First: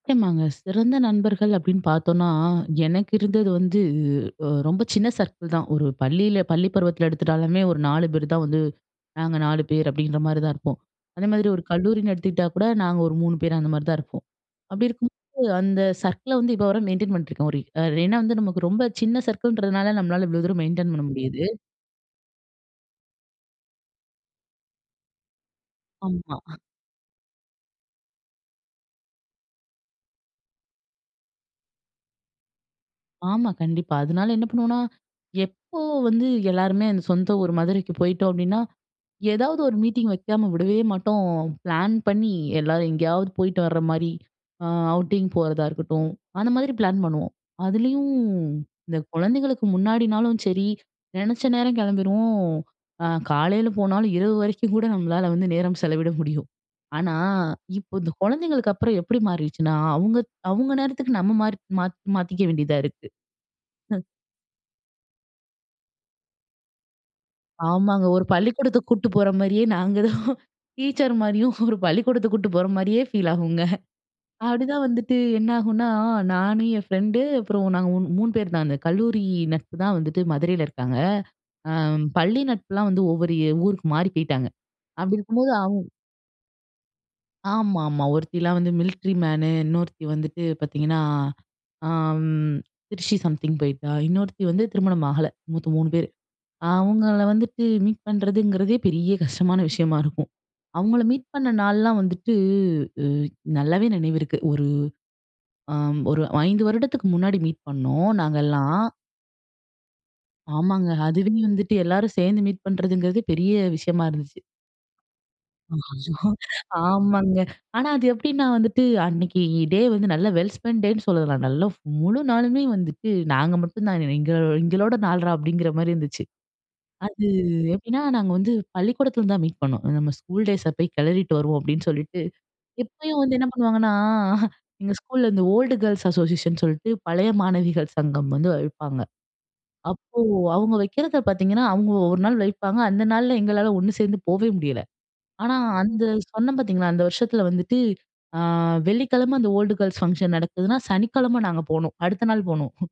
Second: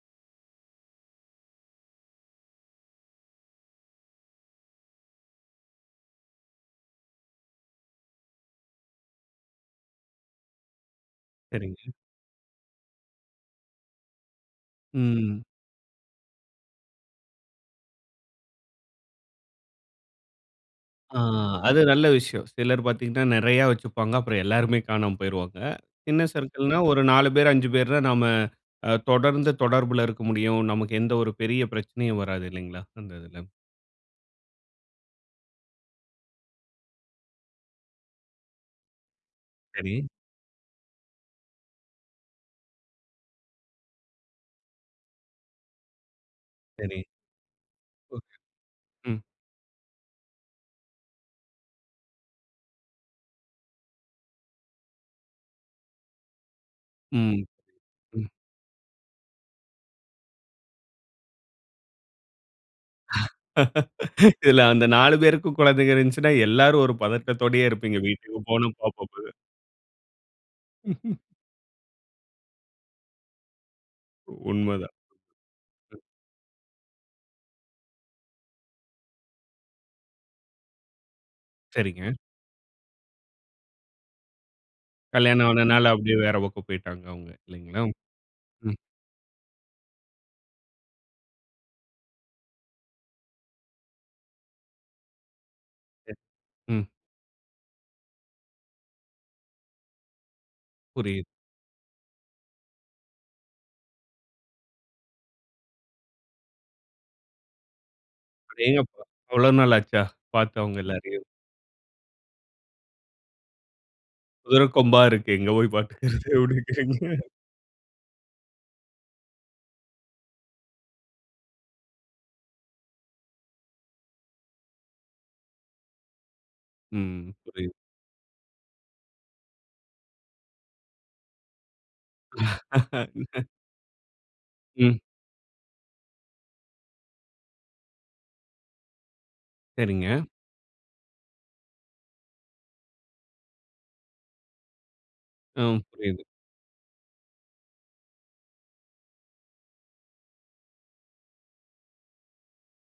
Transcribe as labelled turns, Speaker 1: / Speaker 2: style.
Speaker 1: நாங்க சிறந்த நண்பர்கள் அப்படின்னு பார்த்தோம்னா, "எனக்கு இருந்தது வந்து ரொம்ப சின்ன சர்க்கிள் தான்," ஒரு பள்ளியில பள்ளி பருவத்தில எடுத்துட்டாலுமே ஒரு 4 பேர் தான் வந்து, நாங்க 4 பேர் அப்படிங்கிற மாதிரிதான் இருப்போம். அதே மாதிரி ஒரு
Speaker 2: சரிங்க.
Speaker 1: கல்லூரின்னு எடுத்துக்கிட்டா கூட நாங்க ஒரு 3 பேர் அந்த மாரி தான் இருப்போம். அப்படி இருக்கும்போது
Speaker 2: ம்.
Speaker 1: அந்த சர்க்கிள வந்து இப்போ வரை மெயின்டெயின் பண்ணிட்டுருக்கோம். ஒரு ஏனா, வந்து நமக்கு ரொம்ப சின்ன சர்க்கிள் ன்றதுனால நம்மளால இவ்வளோ தூரம் மெயின்டெயின் பண்ண
Speaker 2: ஆ
Speaker 1: முடியாது.
Speaker 2: அது நல்ல விஷயம். சிலர் பார்த்தீங்கனா நெறைய வச்சுப்பாங்க. அப்புறம் எல்லாருமே காணாம போய்ருவாங்க. சின்ன
Speaker 1: ஆமா.
Speaker 2: சர்க்கிள்னா ஒரு 4 பேர், 5 பேர் தான் நாம தொடர்ந்து தொடர்பில இருக்க முடியும். நமக்கு எந்த ஒரு பெரிய பிரச்சனையும் வராது இல்லைங்களா? அந்த இதில.
Speaker 1: ஆமா, கண்டிப்பா. அதனால என்ன பண்ணுவோம்னா, எப்போ வந்து எல்லாருமே சொந்த ஊர் மதுரைக்கு போயிட்டோம் அப்படினா, ஏதாவது ஒரு
Speaker 2: சரி.
Speaker 1: மீட்டிங் வெக்காம விடவே மாட்டோம். பிளான் பண்ணி எல்லாரும் எங்கேயாவது போயிட்டு வர்ற மாரி அ அவுட்டிங் போறதா இருக்கட்டும், அந்த மாதிரி
Speaker 2: சரி.
Speaker 1: பிளான் பண்ணுவோம். அதுலேயும்
Speaker 2: ஓகே,
Speaker 1: இந்த
Speaker 2: ம்.
Speaker 1: குழந்தைகளுக்கு முன்னாடினாலும் சரி, நெனச்ச நேரம் கிளம்பிருவோம். ஆ காலையில போனாலும், இரவு வரைக்கும் கூட நம்மளால வந்து நேரம் செலவிட முடியும். ஆனா,
Speaker 2: ம்.
Speaker 1: இப்போ இந்த
Speaker 2: ம்.
Speaker 1: குழந்தைகளுக்கப்புறம் எப்படி மாறிருச்சுனா, அவுங்க அவுங்க நேரத்துக்கு நம்ம மா மாத் மாத்திக்க வேண்டியதா இருக்கு.
Speaker 2: இதில அந்த 4 பேருக்கு குழந்தைகள் இருந்துச்சுனா எல்லாரும் ஒரு பதட்டத்தோடையே இருப்பீங்க
Speaker 1: ஆமாங்க ஒரு
Speaker 2: வீட்டுக்கு போன
Speaker 1: பள்ளிக்கூடத்துக்கு கூட்டு போற
Speaker 2: [unintelligible]
Speaker 1: மாரியே நாங்க தான் டீச்சர் மாரியும், ஒரு பள்ளிக்கோடத்துக்கு கூட்டு போற மாரியே ஃபீல் ஆகுங்க. அப்படிதான்
Speaker 2: உண்மதான்.
Speaker 1: வந்துட்டு என்னாகுனா, நான் என் ஃப்ரெண்டு அப்புறம் நாங்க 3 பேர் தான். அந்த கல்லூரி நட்பு தான் வந்துட்டு மதுரையில இருக்காங்க. அ
Speaker 2: சரிங்க.
Speaker 1: பள்ளி நட்புலாம் வந்து ஒவ்வொரு ஏ ஊருக்கு மாறி போய்ட்டாங்க. அப்படி
Speaker 2: கல்யாணம்
Speaker 1: இருக்கும்போது
Speaker 2: ஆனனால,
Speaker 1: அவுங்க
Speaker 2: அப்படியே வேற பக்கம் போயிட்டாங்க அவங்க இல்லைங்களா?
Speaker 1: ஆமாம்மா. "ஒருத்திலாம் வந்து
Speaker 2: ம்.
Speaker 1: மில்ட்ரி மேனு, இன்னொருத்தி வந்துட்டு பார்த்தீங்கன்னா, அ ம் திருச்சி சம்திங் போயிட்டா, இன்னொருத்தி வந்து திருமணம் ஆகல. மொத்தம் 3 பேர்.
Speaker 2: [unintelligible] ம்.
Speaker 1: அவுங்கள வந்துட்டு மீட் பண்றதுங்கிறதே பெரிய கஷ்டமான விஷயமா இருக்கும்." அவுங்கள
Speaker 2: புரியுது.
Speaker 1: மீட் பண்ண நாள்லாம் வந்துட்டு நல்லாவே நினைவுருக்கு. ஒரு ஆம் ஒரு அ 5 வருடத்துக்கு முன்னாடி மீட் பண்ணோம் நாங்கலாம்
Speaker 2: அடேங்கப்பா! அவ்வளோ நாள் ஆச்சா பார்த்து அவங்க
Speaker 1: ஆமாங்க.
Speaker 2: எல்லாரையும்?
Speaker 1: அதுவே வந்துட்டு எல்லாரும் சேர்ந்து மீட் பண்ணுறதுங்கிறது பெரிய விஷயமா இருந்துச்சு.
Speaker 2: குதிரைக்கொம்பா இருக்கு. எங்க போய் பார்க்கிறது அப்படிங்கிறீங்க.
Speaker 1: ஆமாங்க. ஆனா, அது எப்படின்னா வந்துட்டு அன்னைக்கு டே வந்து நல்ல வெல் ஸ்பென்ட் டேன் னு சொல்லலாம். நல்ல முழு நாளுமே வந்துட்டு நாங்க மட்டும் தான் எங்க எங்களோட நாள்றா அப்படிங்கிற மாரி இருந்துச்சு. அது
Speaker 2: ம். புரியுது.
Speaker 1: எப்படின்னா, நாங்க வந்து பள்ளிக்கூடத்துல தான் மீட் பண்ணோம். நம்ம ஸ்கூல் டேஸ போய் கெளறிட்டு வருவோம் அப்படின்னு சொல்லிட்டு எப்பயும் வந்து என்ன பண்ணுவாங்கன்னா, எங்க
Speaker 2: ம்.
Speaker 1: ஸ்கூல்ல இந்த ஓல்டு கேர்ள்ஸ் அசோசியேஷன் சொல்ட்டு பழைய மாணவிகள் சங்கம் வந்து வைப்பாங்க. அப்போ
Speaker 2: சரிங்க.
Speaker 1: அவுங்க வக்கிறத பார்த்தீங்கன்னா, அவங்க ஒரு நாள் வைப்பாங்க. அந்த நாள்ல எங்களால ஒன்னு சேர்ந்து போவே முடியல. ஆனா,
Speaker 2: ஆ,
Speaker 1: அந்த
Speaker 2: புரியுது.
Speaker 1: சொன்னேன் பார்த்தீங்களா அந்த வருஷத்தில வந்துட்டு, ஆ வெள்ளிக்கிழம அந்த ஓல்ட் கேர்ல்ஸ் ஃபங்ஷன் நடக்குதுனா சனிக்கிழமை நாங்க போனோம். அடுத்த நாள் போனோம்.